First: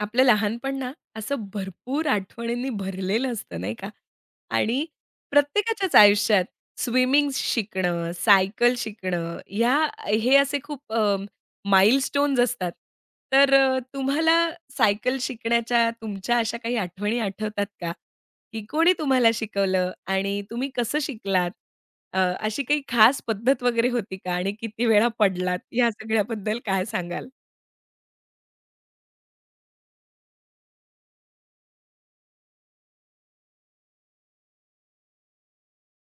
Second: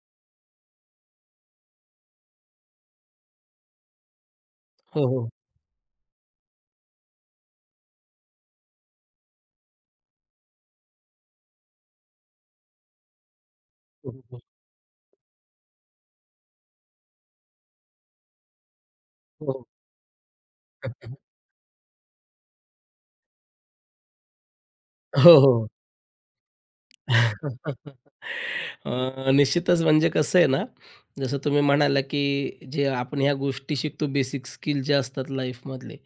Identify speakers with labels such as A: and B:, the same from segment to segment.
A: आपलं लहानपण ना, असं भरपूर आठवणींनी भरलेलं असतं नाही का? आणि
B: हो, हो.
A: प्रत्येकाच्याच आयुष्यात स्विमिंग शिकणं, सायकल शिकणं, हे असे खूप माइलस्टोन्स असतात. तर
B: हो,
A: तुम्हाला
B: हो.
A: सायकल शिकण्याच्या तुमच्या अशा काही आठवणी आठवतात का? की कोणी तुम्हाला
B: हो, हो.
A: शिकवलं आणि तुम्ही कसं शिकलात? अशी काही खास पद्धत वगैरे होती का? आणि किती वेळा
B: हो,
A: पडलात?
B: हो.
A: या सगळ्याबद्दल काय सांगाल?
B: निश्चितच म्हणजे कसं आहे ना, जसं तुम्ही म्हणाला, की जे आपण ह्या गोष्टी शिकतो बेसिक स्किल जे असतात लाईफमधले,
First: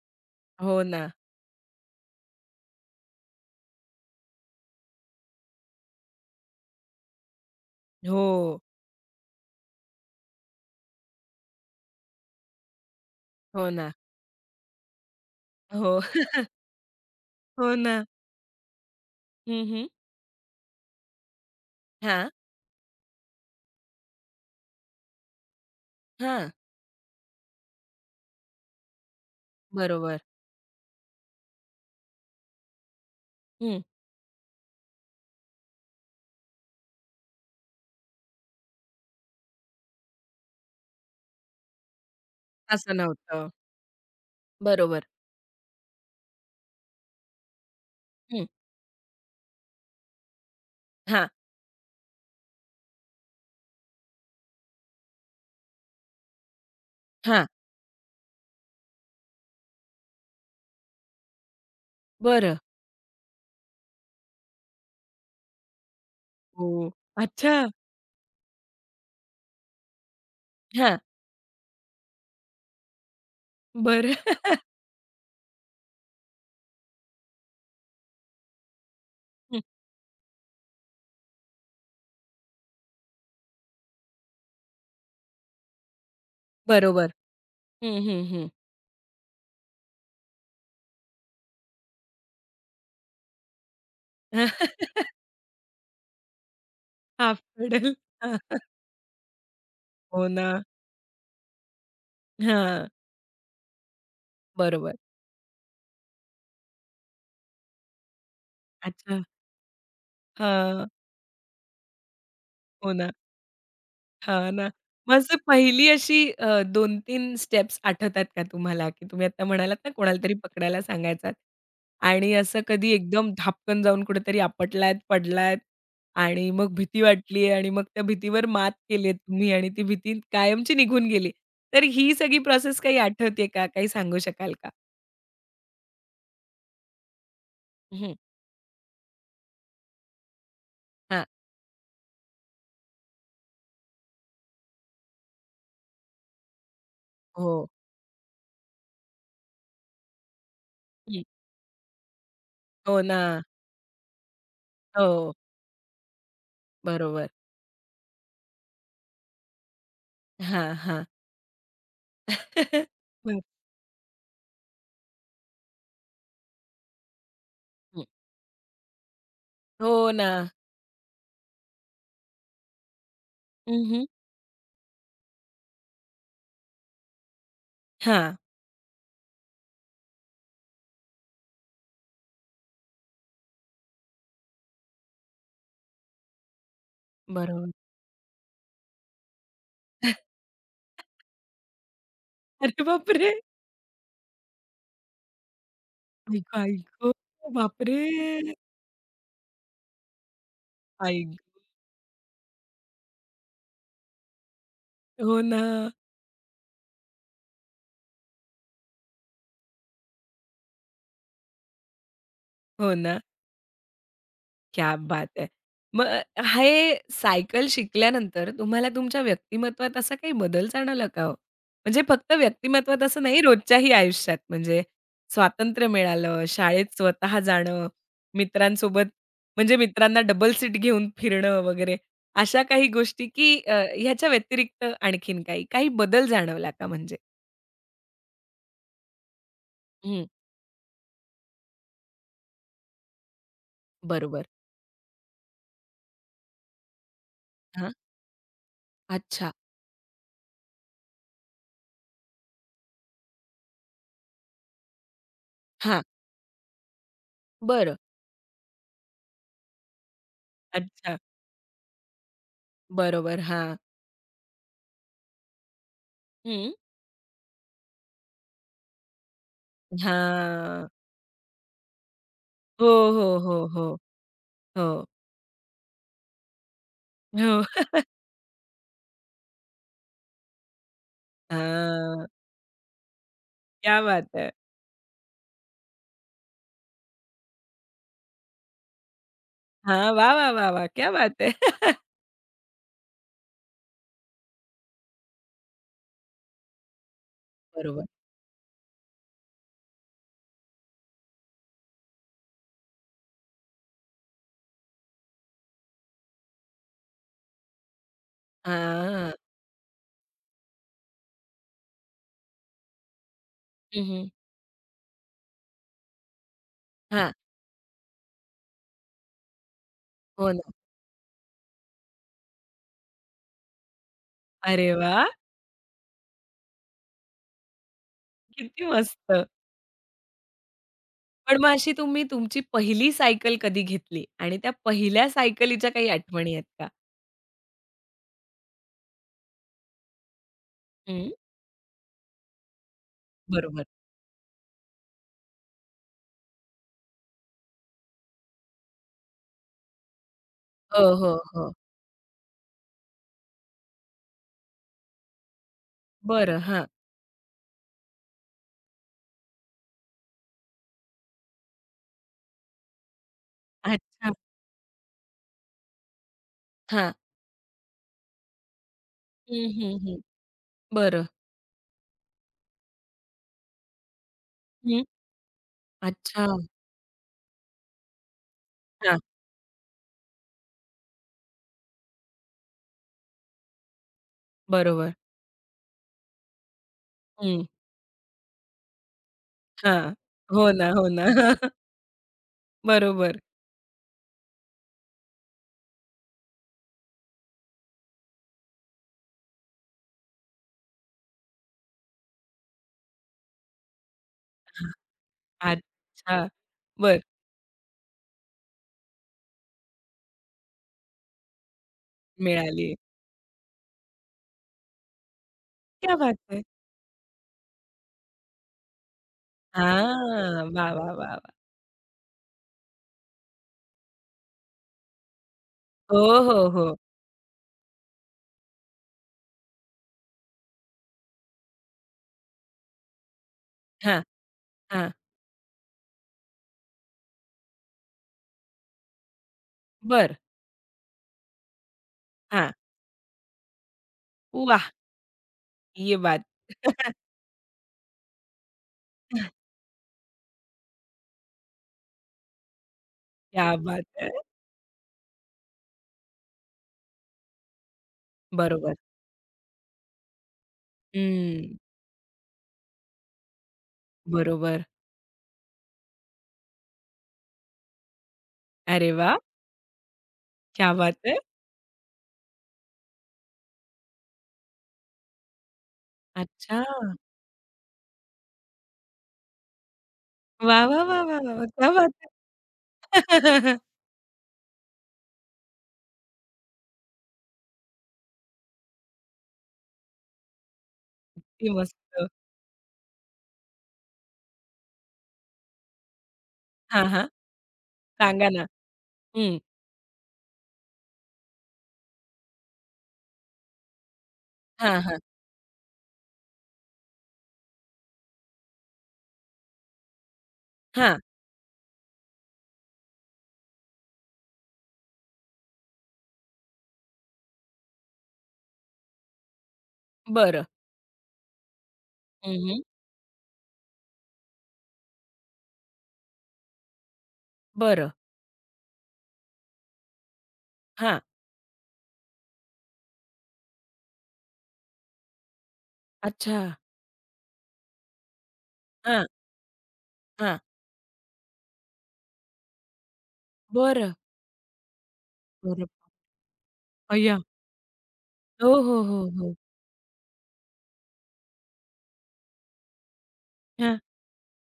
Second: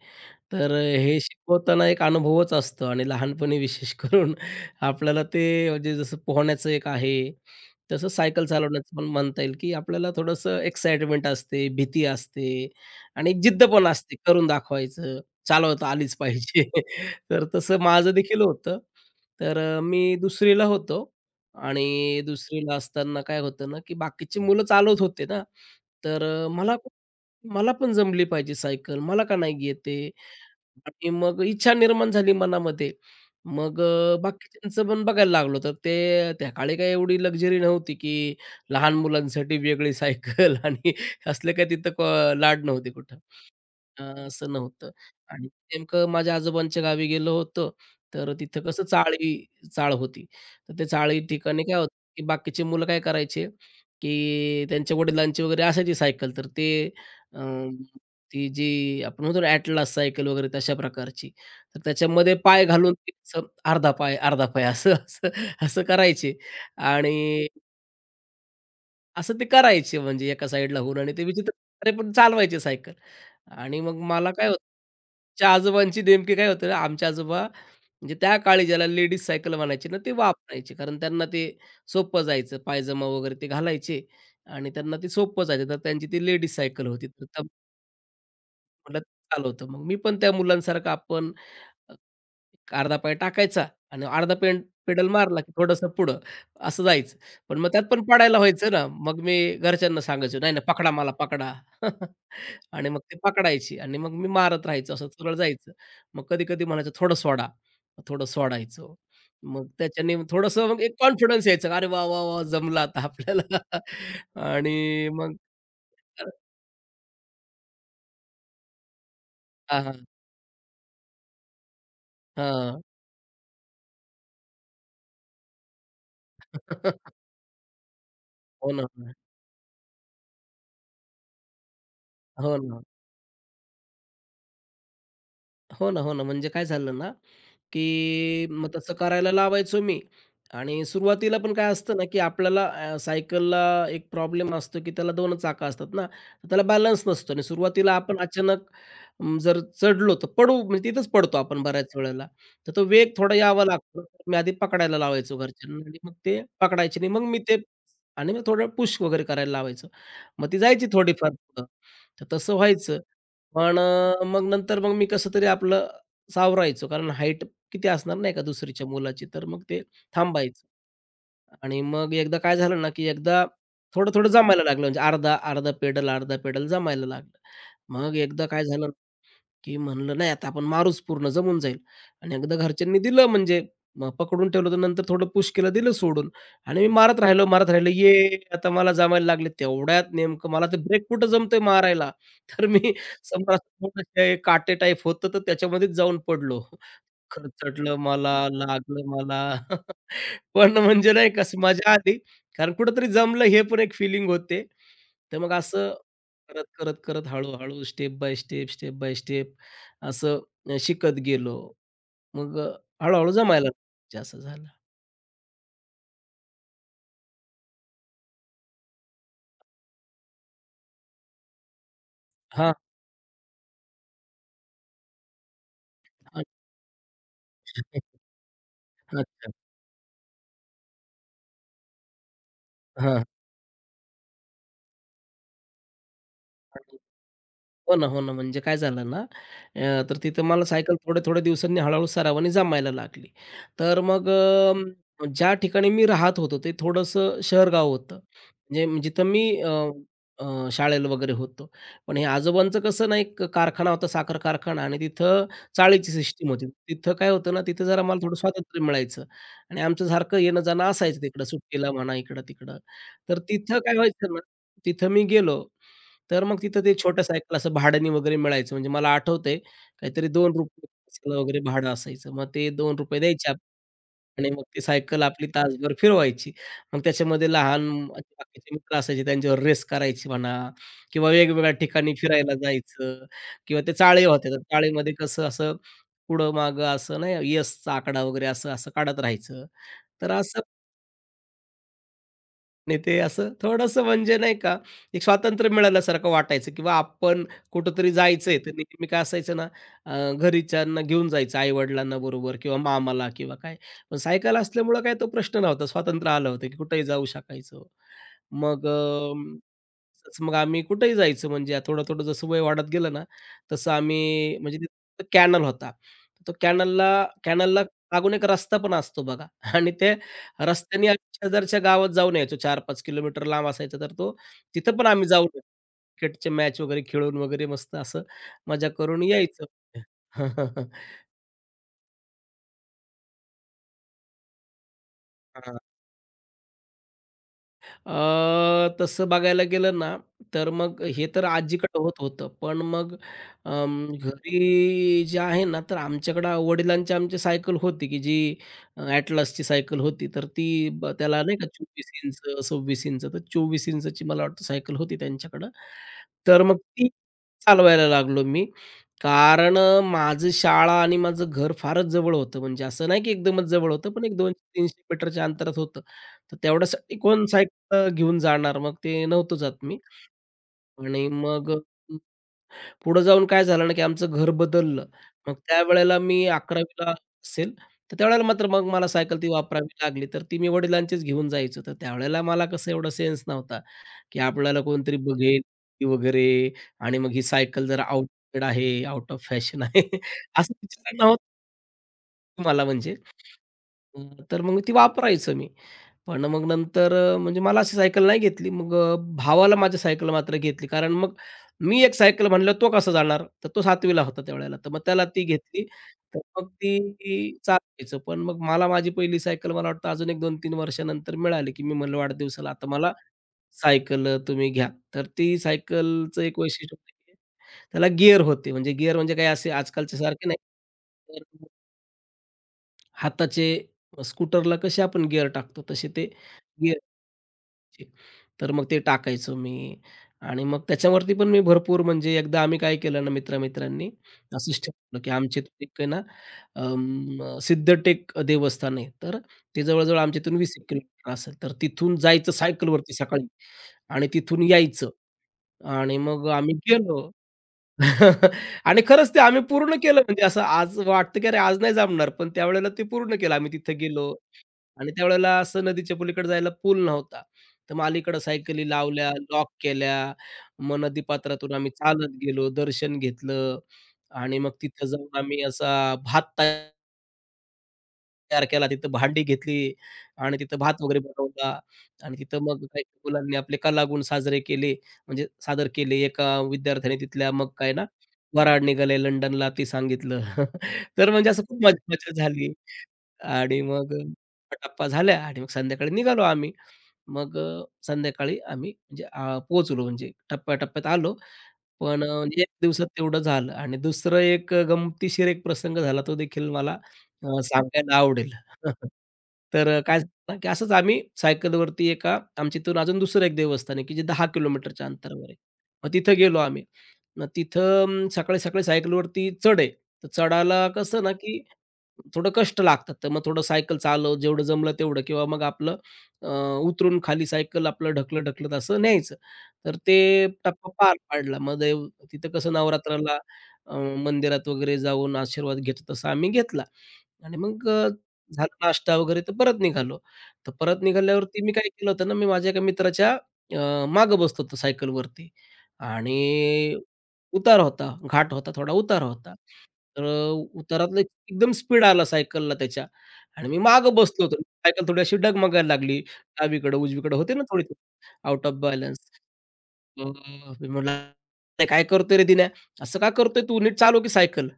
B: तर
A: हो ना.
B: हे शिकवताना एक अनुभवच असतो आणि लहानपणी विशेष करून आपल्याला ते म्हणजे जसं पोहण्याचं एक आहे, तसं
A: हो.
B: सायकल चालवण्याचं पण म्हणता येईल, की आपल्याला थोडंसं एक्साइटमेंट असते, भीती असते आणि एक जिद्द
A: हो
B: पण
A: ना.
B: असते, करून दाखवायचं, चालवता
A: हो.
B: आलीच पाहिजे. तर
A: हो
B: तसं
A: ना.
B: माझं देखील होतं. तर
A: हं, हं.
B: मी 2री ला होतो आणि
A: हां,
B: 2री ला असताना काय होतं ना, की बाकीची मुलं चालवत होते ना, तर
A: हां.
B: मला पण जमली पाहिजे सायकल, मला का नाही येत आहे?
A: बरोबर.
B: आणि मग इच्छा निर्माण झाली मनामध्ये. मग
A: हं.
B: बाकीच्यांचं पण बघायला लागलो, तर ते त्या काळी काही एवढी लक्झरी नव्हती, की लहान मुलांसाठी वेगळी सायकल आणि असले काही तिथं लाड नव्हते
A: असं
B: कुठं.
A: नव्हतं.
B: असं नव्हतं
A: बरोबर.
B: आणि नेमकं माझ्या आजोबांच्या गावी गेलो होतो, तर
A: हं.
B: तिथं कसं चाळ होती. तर ते चाळी
A: हां,
B: ठिकाणी काय होतं, की बाकीची मुलं काय करायचे, की त्यांच्या वडिलांची वगैरे असायची सायकल, तर ते अ,
A: हां.
B: ती जी आपण म्हणतो ना Atlas सायकल वगैरे तशा प्रकारची. तर त्याच्यामध्ये
A: बरं.
B: पाय घालून ते असं अर्धा पाय, अर्धा पाय असं असं असं करायचे
A: हो.
B: आणि
A: अच्छा.
B: असं ते करायचे म्हणजे एका साईडला
A: हां.
B: होऊन आणि ते विचित्र प्रकारे पण चालवायचे सायकल. आणि मग मला
A: बरं.
B: काय होतं, आमच्या आजोबांची नेमकी काय होतं ना, आमचे आजोबा म्हणजे त्या काळी ज्याला लेडीज सायकल म्हणायचे ना, ते वापरायचे. कारण त्यांना ते सोपं जायचं. पायजमा वगैरे ते घालायचे आणि त्यांना ते सोपं जायचं. तर त्यांची ती लेडीज सायकल होती.
A: बरोबर.
B: तर त्या
A: हं, हं, हं.
B: मला चालवतं. मग मी पण त्या मुलांसारखं आपण एक अर्धा पाय टाकायचा आणि अर्धा पेंड पेडल मारला, की थोडंसं पुढं असं जायचं.
A: हाफ
B: पण मग त्यात
A: पेडल.
B: पण पडायला व्हायचं ना. मग मी घरच्यांना
A: हो
B: सांगायचो,
A: ना.
B: "नाही, नाही पकडा मला, पकडा."
A: हां.
B: आणि मग ते पकडायची आणि मग मी मारत राहायचो,
A: बरोबर.
B: असं सरळ जायचं. मग कधी-कधी म्हणायचं, "थोडं सोडा." मग थोडं सोडायचो.
A: अच्छा.
B: मग त्याच्याने मग थोडंसं मग
A: हां.
B: एक कॉन्फिडन्स यायचा, "अरे वाह, वाह, वाह! जमलं
A: हो
B: आता
A: ना.
B: आपल्याला."
A: हां ना.
B: आणि
A: मग
B: मग
A: असं पहिली अशी
B: तर
A: 2-3 स्टेप्स आठवतात का तुम्हाला? की तुम्ही आता म्हणालात
B: हां,
A: ना
B: हां.
A: कोणाला तरी पकडायला सांगायचात आणि असं कधी एकदम धापकन जाऊन कुठेतरी आपटलात, पडलात आणि मग भीती वाटली आणि मग त्या भीतीवर मात
B: हो ना, हो
A: केलीये
B: ना.
A: तुम्ही आणि ती भीती कायमची निघून गेली. तर ही सगळी
B: हो
A: प्रोसेस
B: ना.
A: काही आठवते का? काही सांगू शकाल का?
B: हो ना, हो ना. म्हणजे काय झालं ना,
A: हं.
B: की मग तसं करायला लावायचो मी आणि
A: हां.
B: सुरुवातीला पण काय असतं ना, की आपल्याला सायकलला एक प्रॉब्लेम असतो, की त्याला 2 चाकं असतात ना, तर त्याला बॅलन्स नसतो आणि
A: हो.
B: सुरुवातीला आपण अचानक जर चढलो तर पडू म्हणजे तिथंच
A: हं.
B: पडतो आपण बऱ्याच वेळेला. तर तो
A: हो
B: वेग
A: ना.
B: थोडा यावा लागतो. मी आधी पकडायला
A: हो.
B: लावायचो घरच्यांना आणि मग ते पकडायचे नाही. मग
A: बरोबर.
B: मी ते आणि मग थोडं पुश वगैरे करायला लावायचो. मग ती
A: हां,
B: जायची
A: हां.
B: थोडीफार पुढं. तर तसं व्हायचं.
A: बरं.
B: पण मग नंतर मग मी कसं तरी आपलं सावरायचो. कारण हाईट किती
A: हं.
B: असणार नाही का दुसरीच्या मुलाची, तर मग ते
A: हो ना.
B: थांबायचं. आणि मग एकदा काय झालं ना, की एकदा
A: हं, हं.
B: थोडं-थोडं जमायला लागलं. म्हणजे अर्धा, अर्धा पेडल, अर्धा पेडल जमायला लागलं. मग
A: हां.
B: एकदा काय झालं की म्हणलं नाही आता आपण मारूच पूर्ण जमून जाईल आणि एकदा घरच्यांनी दिलं म्हणजे मग पकडून ठेवलं तर नंतर थोडं पुश केलं दिलं सोडून आणि मी मारत राहिलो मारत
A: बरोबर.
B: राहिलो ये आता मला जमायला लागले तेवढ्यात नेमकं मला ते ब्रेक कुठं जमतंय मारायला तर
A: अरे
B: मी
A: बापरे!
B: समजा थोडं ते काटे टाईप होतं तर त्याच्यामध्येच जाऊन
A: आई गं,
B: पडलो
A: आई गं!
B: खरचटलं
A: बापरे!
B: मला लागलं मला पण म्हणजे
A: आई
B: नाही
A: गं!
B: का, असं मजा आली. कारण कुठेतरी जमलं हे पण एक फिलिंग होते. तर
A: हो
B: मग
A: ना,
B: असं करत, करत, करत हळू-हळू step by step, step by step असं शिकत गेलो. मग
A: हो ना.
B: हळू-हळू जमायला लागलं. म्हणजे असं झालं.
A: क्या बात है! मग हे सायकल शिकल्यानंतर तुम्हाला तुमच्या व्यक्तिमत्त्वात असा काही बदल जाणवला का हो? म्हणजे फक्त
B: हां.
A: व्यक्तिमत्त्वात असं नाही, रोजच्याही आयुष्यात म्हणजे स्वातंत्र्य मिळालं,
B: अच्छा.
A: शाळेत स्वतः जाणं, मित्रांसोबत म्हणजे मित्रांना डबल सीट घेऊन फिरणं वगैरे अशा काही
B: हां.
A: गोष्टी, की ह्याच्या व्यतिरिक्त आणखीन काही? काही बदल जाणवला का
B: आणि
A: म्हणजे?
B: हो ना, हो ना. म्हणजे काय झालं ना, तर
A: हं,
B: तिथं मला सायकल थोड्या-थोड्या दिवसांनी हळू सरावाने जमायला लागली. तर मग
A: बरोबर.
B: ज्या ठिकाणी मी राहत होतो ते थोडंसं शहर
A: हां.
B: होतं. म्हणजे म्हणजे जिथं मी
A: अच्छा.
B: शाळेला वगैरे होतो. पण हे आजोबांचं कसं ना, एक कारखाना होता, साखर कारखाना आणि तिथं
A: हां,
B: चाळीची सिस्टीम होती. तिथं काय होतं ना, तिथं
A: बरं.
B: जरा मला थोडं स्वातंत्र्य मिळायचं आणि आमचं सारखं येणं-जाणं
A: अच्छा.
B: असायचं तिकडं सुट्टीला म्हणा, इकडं-तिकडं. तर
A: बरोबर. हां.
B: तिथं काय व्हायचं ना, तिथं मी गेलो तर मग
A: हं.
B: तिथं ते छोटं सायकल असं भाड्याने वगैरे मिळायचं. म्हणजे मला आठवतंय काहीतरी
A: हां.
B: ₹2 तासाला वगैरे भाडं असायचं. मग ते
A: हो,
B: ₹2
A: हो,
B: द्यायचे आप
A: हो, हो,
B: आणि मग ती
A: हो.
B: सायकल आपली तासभर फिरवायची. मग त्याच्यामध्ये
A: हो.
B: लहान बाकीचे मित्र असायचे त्यांच्यावर रेस करायची म्हणा किंवा वेगवेगळ्या ठिकाणी
A: हां.
B: फिरायला जायचं किंवा ते
A: क्या
B: चाळे
A: बात है!
B: होते. तर चाळेमध्ये कसं असं पुढं-मागं असं नाही, येसचा आकडा वगैरे असं असं काढत राहायचं.
A: हां,
B: तर
A: वाह, वाह,
B: असं
A: वाह, वाह! क्या बात है!
B: नाही ते असं थोडंसं म्हणजे नाही का, एक स्वातंत्र्य मिळाल्यासारखं वाटायचं किंवा आपण
A: बरोबर.
B: कुठेतरी जायचंय, तर नेहमी काय असायचं ना, घरच्यांना घेऊन जायचं आई-वडिलांना बरोबर किंवा मामाला किंवा काय. पण सायकल असल्यामुळं काय तो प्रश्न नव्हता. स्वातंत्र्य आलं होतं, की कुठेही जाऊ शकायचो. मग
A: हां.
B: तसं मग आम्ही कुठेही जायचो म्हणजे थोडं-थोडं जसं वय वाढत गेलं ना, तसं
A: हं, हं.
B: आम्ही म्हणजे तिथं कॅनल होता. तो कॅनलला
A: हां.
B: कॅनलला लागून एक रस्ता पण असतो बघा आणि ते
A: हो ना.
B: रस्त्याने आम्ही शेजारच्या गावात जाऊन यायचो 4-5 किलोमीटर लांब असायचा तर तो.
A: अरे
B: तिथं पण
A: वाह!
B: आम्ही जाऊन क्रिकेटचे मॅच वगैरे खेळून वगैरे मस्त असं
A: किती
B: मजा करून
A: मस्त.
B: यायचो.
A: पण मग अशी तुम्ही तुमची पहिली सायकल कधी घेतली आणि त्या पहिल्या सायकलीच्या काही आठवणी आहेत का?
B: अ, तसं बघायला गेलं ना, तर मग हे
A: हं.
B: तर आजीकडं होत होतं. पण मग
A: बरोबर.
B: घरी जे आहे ना, तर आमच्याकडं वडिलांची आमची सायकल होती, की जी Atlasची सायकल होती. तर ती ब
A: हो, हो,
B: त्याला नाही का
A: हो.
B: 24 इंच, 26 इंच, तर 24 इंचची मला वाटतं सायकल होती त्यांच्याकडं.
A: बरं.
B: तर मग
A: हां.
B: ती चालवायला लागलो मी. कारण माझं शाळा आणि माझं घर फारच जवळ होतं. म्हणजे असं नाही की एकदमच जवळ होतं, पण
A: अच्छा.
B: एक 200-300 मीटरच्या अंतरात होतं. तर
A: हां.
B: तेवढ्यासाठी कोण घेऊन जाणार. मग ते नव्हतो
A: हं,
B: जात
A: हं,
B: मी
A: हं. बरं.
B: आणि मग पुढं जाऊन काय झालं ना, की आमचं घर
A: हं.
B: बदललं. मग त्यावेळेला
A: अच्छा.
B: मी 11वीला असेल, तर त्यावेळेला मात्र मग मला
A: हां,
B: सायकल ती वापरावी लागली. तर ती मी वडिलांचीच घेऊन जायचो. तर त्यावेळेला मला कसं एवढा सेन्स नव्हता, की आपल्याला
A: बरोबर.
B: कोणतरी बघेल की वगैरे आणि मग ही
A: हं.
B: सायकल जरा आउटडेटेड आहे, आउट ऑफ फॅशन आहे,
A: हां. हो
B: असा
A: ना, हो ना.
B: विचार मला म्हणजे.
A: बरोबर.
B: अ, तर मग ती वापरायचं मी. पण मग नंतर म्हणजे मला अशी सायकल नाही घेतली. मग भावाला माझ्या सायकल मात्र घेतली. कारण मग मी एक सायकल म्हणल्यावर तो कसा जाणार? तर तो 7वी होता त्यावेळेला. तर मग त्याला ती घेतली. तर
A: अच्छा.
B: मग
A: बरं,
B: ती चालायचं. पण मग मला माझी पहिली सायकल मला वाटतं अजून एक 2-3 वर्षानंतर मिळाली, की मी म्हणलं वाढदिवसाला आता
A: मिळाली.
B: मला सायकल तुम्ही घ्या. तर ती
A: क्या बात
B: सायकलचं एक
A: है!
B: वैशिष्ट्य होतं, की त्याला गिअर होते. म्हणजे गिअर म्हणजे काही असे आजकालचे सारखे नाही.
A: हां. वाह, वाह, वाह, वाह!
B: हाताचे स्कूटरला कसे आपण गिअर टाकतो तसे
A: हो,
B: ते
A: हो, हो.
B: गिअरचे. तर मग ते टाकायचो मी आणि मग त्याच्यावरती पण मी भरपूर म्हणजे एकदा आम्ही काय केलं ना मित्र
A: हां,
B: असंच
A: हां.
B: ठेवलं, की आमच्या इथून एक आहे ना सिद्धटेक देवस्थान आहे. तर ते जवळ
A: बरं.
B: आमच्या इथून 20 एक किलोमीटर असेल. तर तिथून जायचं
A: हां.
B: सायकलवरती सकाळी आणि तिथून
A: वाह!
B: यायचं
A: ये
B: आणि
A: बात.
B: मग आम्ही गेलो. आणि खरंच ते आम्ही पूर्ण केलं म्हणजे असं आज वाटतं, की अरे आज नाही जमणार, पण त्यावेळेला ते पूर्ण केलं. आम्ही
A: क्या
B: तिथे
A: बात है!
B: गेलो आणि त्यावेळेला असं नदीच्या पलीकडे जायला पूल नव्हता. तर मग अलीकडं सायकली
A: बरोबर.
B: लावल्या, लॉक केल्या. मग नदीपात्रातून
A: हं.
B: आम्ही चालत गेलो, दर्शन घेतलं आणि मग
A: बरोबर.
B: तिथं जाऊन आम्ही असा भात तयार केला.
A: अरे
B: तिथं
A: वाह!
B: भांडी घेतली आणि तिथं
A: क्या
B: भात
A: बात
B: वगैरे
A: है!
B: बनवला आणि तिथं मग काही मुलांनी आपले कलागुण साजरे केले, म्हणजे सादर केले. एका
A: अच्छा.
B: विद्यार्थ्याने तिथल्या मग काय ना, "वऱ्हाड निघालंय लंडनला" ते सांगितलं.
A: वाह, वाह, वाह,
B: तर
A: वाह,
B: म्हणजे असं
A: वाह!
B: खूप
A: क्या
B: मजा
A: बात है!
B: मजा झाली. आणि मग गप्पा झाल्या आणि मग संध्याकाळी निघालो आम्ही. मग संध्याकाळी आम्ही म्हणजे पोहोचलो म्हणजे टप्प्याटप्प्यात आलो.
A: किती मस्त.
B: पण म्हणजे 1 दिवसात तेवढं झालं आणि दुसरं एक गमतीशीर एक प्रसंग झाला तो देखील मला
A: हां, हां.
B: सांगायला
A: सांगा
B: आवडेल.
A: ना. हं.
B: तर काय झालं ना, की असंच आम्ही सायकलवरती एका आमच्या इथून अजून दुसरं एक देवस्थान आहे, की जे 10
A: हां,
B: किलोमीटरच्या
A: हां.
B: अंतरावर आहे. मग तिथं गेलो आम्ही. मग तिथं सकाळी-सकाळी सायकलवरती चढ आहे. तर चढायला
A: हां.
B: कसं ना, की थोडं कष्ट लागतात. तर मग थोडं सायकल चालव, जेवढं जमलं तेवढं किंवा मग आपलं अ, उतरून खाली सायकल आपलं ढकलत-ढकलत असं न्यायचं. तर ते
A: बरं.
B: टप्पा पार पाडला. मग देव तिथं
A: हं,
B: कसं
A: हं.
B: नवरात्राला अ, मंदिरात वगैरे जाऊन आशीर्वाद घेतो तसा आम्ही घेतला. आणि मग
A: बरं.
B: झाला नाश्ता वगैरे तर परत निघालो. तर परत
A: हां.
B: निघाल्यावरती मी काय केलं होतं ना, मी माझ्या एका मित्राच्या मागं बसत होतो सायकलवरती
A: अच्छा.
B: आणि उतार होता, घाट होता, थोडा उतार
A: हां,
B: होता. तर
A: हां.
B: उतारातलं एकदम स्पीड आला सायकलला त्याच्या आणि मी
A: बरं.
B: मागं बसलो होतो. सायकल थोडी अशी
A: बरं.
B: डगमगायला लागली. डावीकडं, उजवीकडं
A: अय्या!
B: होते ना थोडी आउट
A: हो,
B: ऑफ
A: हो,
B: बॅलन्स.
A: हो, हो.
B: मग मी म्हटलं, "अरे काय करतोय रे दिन्या? असं का करतोय तू? नीट
A: हां,
B: चालव की सायकल."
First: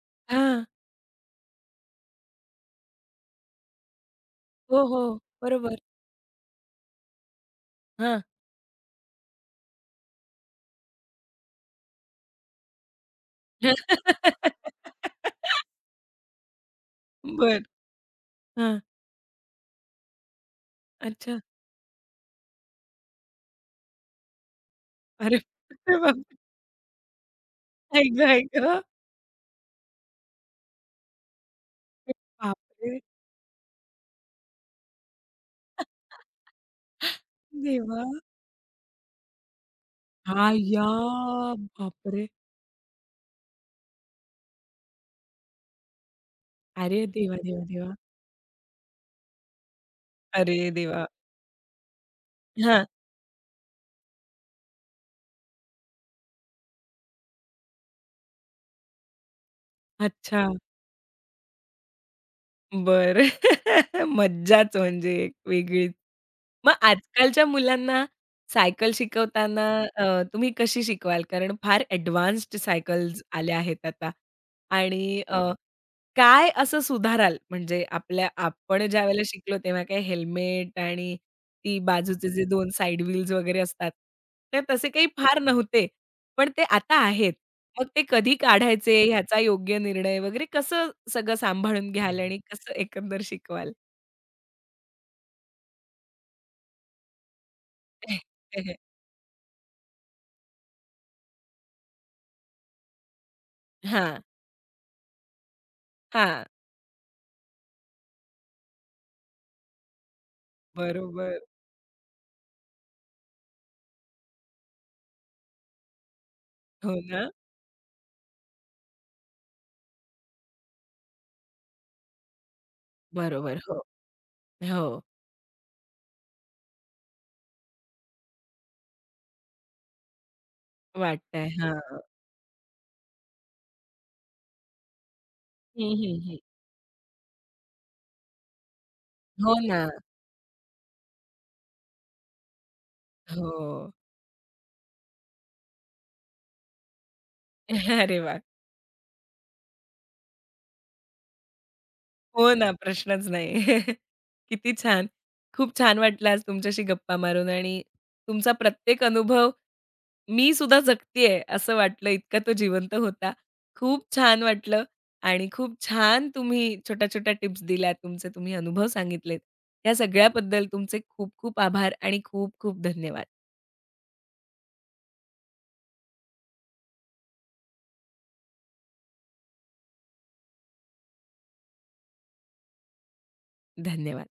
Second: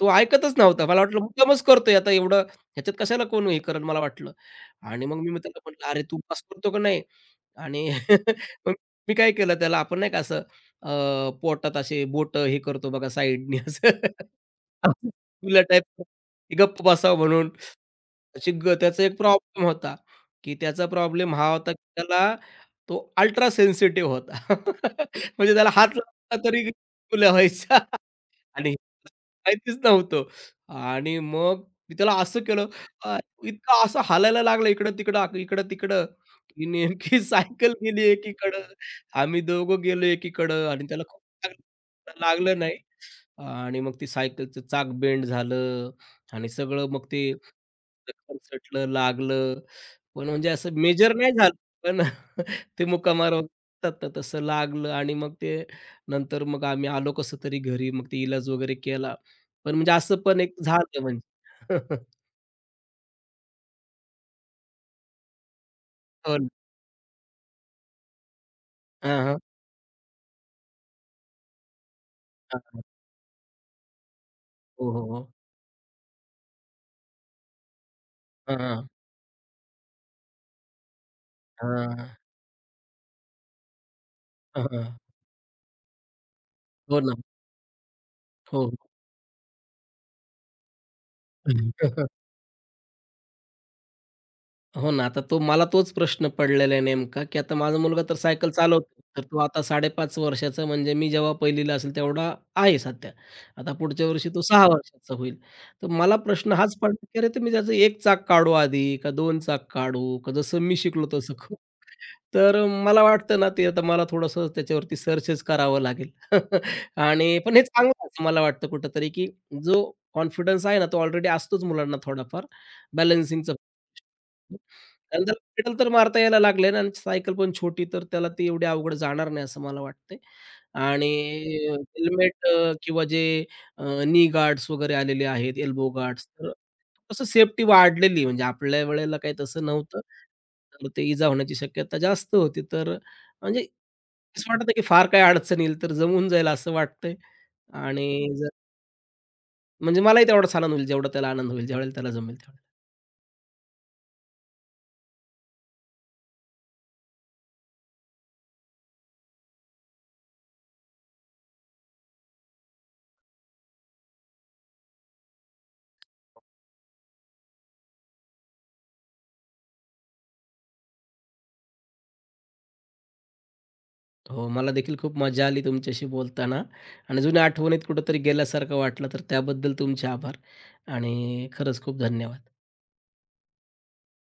B: तो ऐकतच
A: हां.
B: नव्हता. मला वाटलं मुद्दामच करतोय आता एवढं ह्याच्यात कशाला कोण हे करेल मला वाटलं.
A: हो, हो.
B: आणि मग मी त्याला
A: बरोबर.
B: म्हटलं, "अरे तू पास करतो का नाही?" आणि
A: हां.
B: मग मी काय केलं त्याला आपण नाही का असं अ, पोटात असे बोटं हे करतो बघा साइडनी असं. मुलं टाइप गप्प बसावं म्हणून.
A: बरं.
B: अशी ग
A: हां.
B: त्याचा एक प्रॉब्लेम होता, की त्याचा प्रॉब्लेम
A: अच्छा.
B: हा होता, की त्याला तो अल्ट्रा सेन्सिटिव्ह होता.
A: अरे
B: म्हणजे त्याला हात लावला
A: बाप
B: तरी गुल्या व्हायच्या.
A: आई गं, आई
B: आणि
A: गं!
B: माहितीच नव्हतं. आणि मग मी त्याला असं केलं
A: बापरे!
B: अ, इतका असं हालायला लागला इकडं-तिकडं, इकडं-तिकडं, की नेमकी सायकल गेली
A: देवा!
B: एकीकडं, आम्ही दोघं गेलो एकीकडं
A: अय्या!
B: आणि त्याला खूप लागलं
A: बापरे!
B: लागलं नाही. आणि मग ती सायकलचं चाक बेंड झालं आणि सगळं मग
A: अरे
B: ते
A: देवा, देवा, देवा!
B: सरसटलं, लागलं. पण म्हणजे
A: अरे
B: असं
A: देवा!
B: मेजर नाही झालं, पण ते
A: हां.
B: मुका असतात ना, तसं लागलं आणि मग ते नंतर मग आम्ही आलो कसं तरी घरी. मग ते इलाज वगैरे केला. पण म्हणजे असं पण
A: अच्छा.
B: एक झालं म्हणजे.
A: बरं. मज्जाच म्हणजे एक वेगळीच.
B: हो ना.
A: मग आजकालच्या मुलांना सायकल
B: हां, हां.
A: शिकवताना अ, तुम्ही कशी शिकवाल? कारण फार एडवान्स्ड
B: हां, हां.
A: सायकल्स आल्या आहेत आता
B: हो, हो,
A: आणि
B: हो.
A: काय असं सुधाराल? म्हणजे आपल्या
B: हां,
A: आपण
B: हां.
A: ज्यावेळेला शिकलो तेव्हा काय हेल्मेट आणि ती
B: हां.
A: बाजूचे जे दोन साइड व्हील्स वगैरे असतात, तर
B: हां,
A: तसे
B: हां.
A: काही फार नव्हते. पण ते आता
B: हो ना.
A: आहेत. मग ते कधी
B: हो, हो.
A: काढायचे ह्याचा योग्य निर्णय वगैरे कसं सगळं सांभाळून घ्याल आणि कसं एकंदर शिकवाल?
B: हो ना. आता तो मला तोच प्रश्न पडलेला आहे नेमका, की आता माझा मुलगा तर सायकल चालवतो. तर तो आता 5.5 वर्षाचा म्हणजे मी जेव्हा 1ली असेल तेवढा आहे सध्या. आता पुढच्या
A: हां,
B: वर्षी तो 6 वर्षाचा होईल. तर मला
A: हां.
B: प्रश्न हाच पडला, की अरे, तर मी त्याचं 1 चाक काढू आधी का 2 चाक काढू? का जसं मी शिकलो तसं
A: बरोबर.
B: तर मला वाटतं ना, ते आता मला थोडंसं त्याच्यावरती सर्चच करावं लागेल
A: हो ना.
B: आणि पण हे चांगलं आहे असं मला वाटतं कुठेतरी, की जो कॉन्फिडन्स आहे ना, तो ऑलरेडी असतोच मुलांना थोडाफार बॅलन्सिंगचा.
A: बरोबर. हो, हो.
B: कारण त्याला पेडल तर मारता यायला लागले ना आणि सायकल पण छोटी, तर त्याला ती एवढी अवघड जाणार नाही असं मला वाटतंय आणि
A: वाटतंय. हां.
B: हेल्मेट किंवा जे नी गार्ड्स वगैरे आलेले आहेत, एल्बो
A: हं, हं,
B: गार्ड्स,
A: हं.
B: तर तसं सेफ्टी वाढलेली म्हणजे आपल्या वेळेला काही
A: हो
B: तसं
A: ना.
B: नव्हतं. तर ते इजा होण्याची शक्यता जास्त होती. तर म्हणजे
A: हो.
B: असं वाटतं की फार काही अडचण येईल, तर जमून जाईल असं वाटतंय
A: अरे
B: आणि
A: वाह!
B: जर म्हणजे मलाही तेवढाच आनंद होईल, जेवढा त्याला आनंद होईल, ज्यावेळेला त्याला जमेल
A: हो
B: त्यावेळेला.
A: ना, प्रश्नच नाही. किती छान. खूप छान वाटलं आज तुमच्याशी गप्पा मारून आणि तुमचा प्रत्येक अनुभव मी सुद्धा जगतीये असं वाटलं, इतका तो जिवंत होता. खूप छान वाटलं आणि खूप छान तुम्ही छोट्या-छोट्या टिप्स दिल्या, तुमचे तुम्ही अनुभव सांगितलेत. या सगळ्याबद्दल तुमचे खूप खूप आभार आणि खूप खूप धन्यवाद.
B: हो, मला देखील खूप मजा आली तुमच्याशी बोलताना आणि जुन्या आठवणीत कुठेतरी गेल्यासारखं वाटलं, तर त्याबद्दल तुमचे आभार आणि खरंच खूप धन्यवाद.
A: धन्यवाद.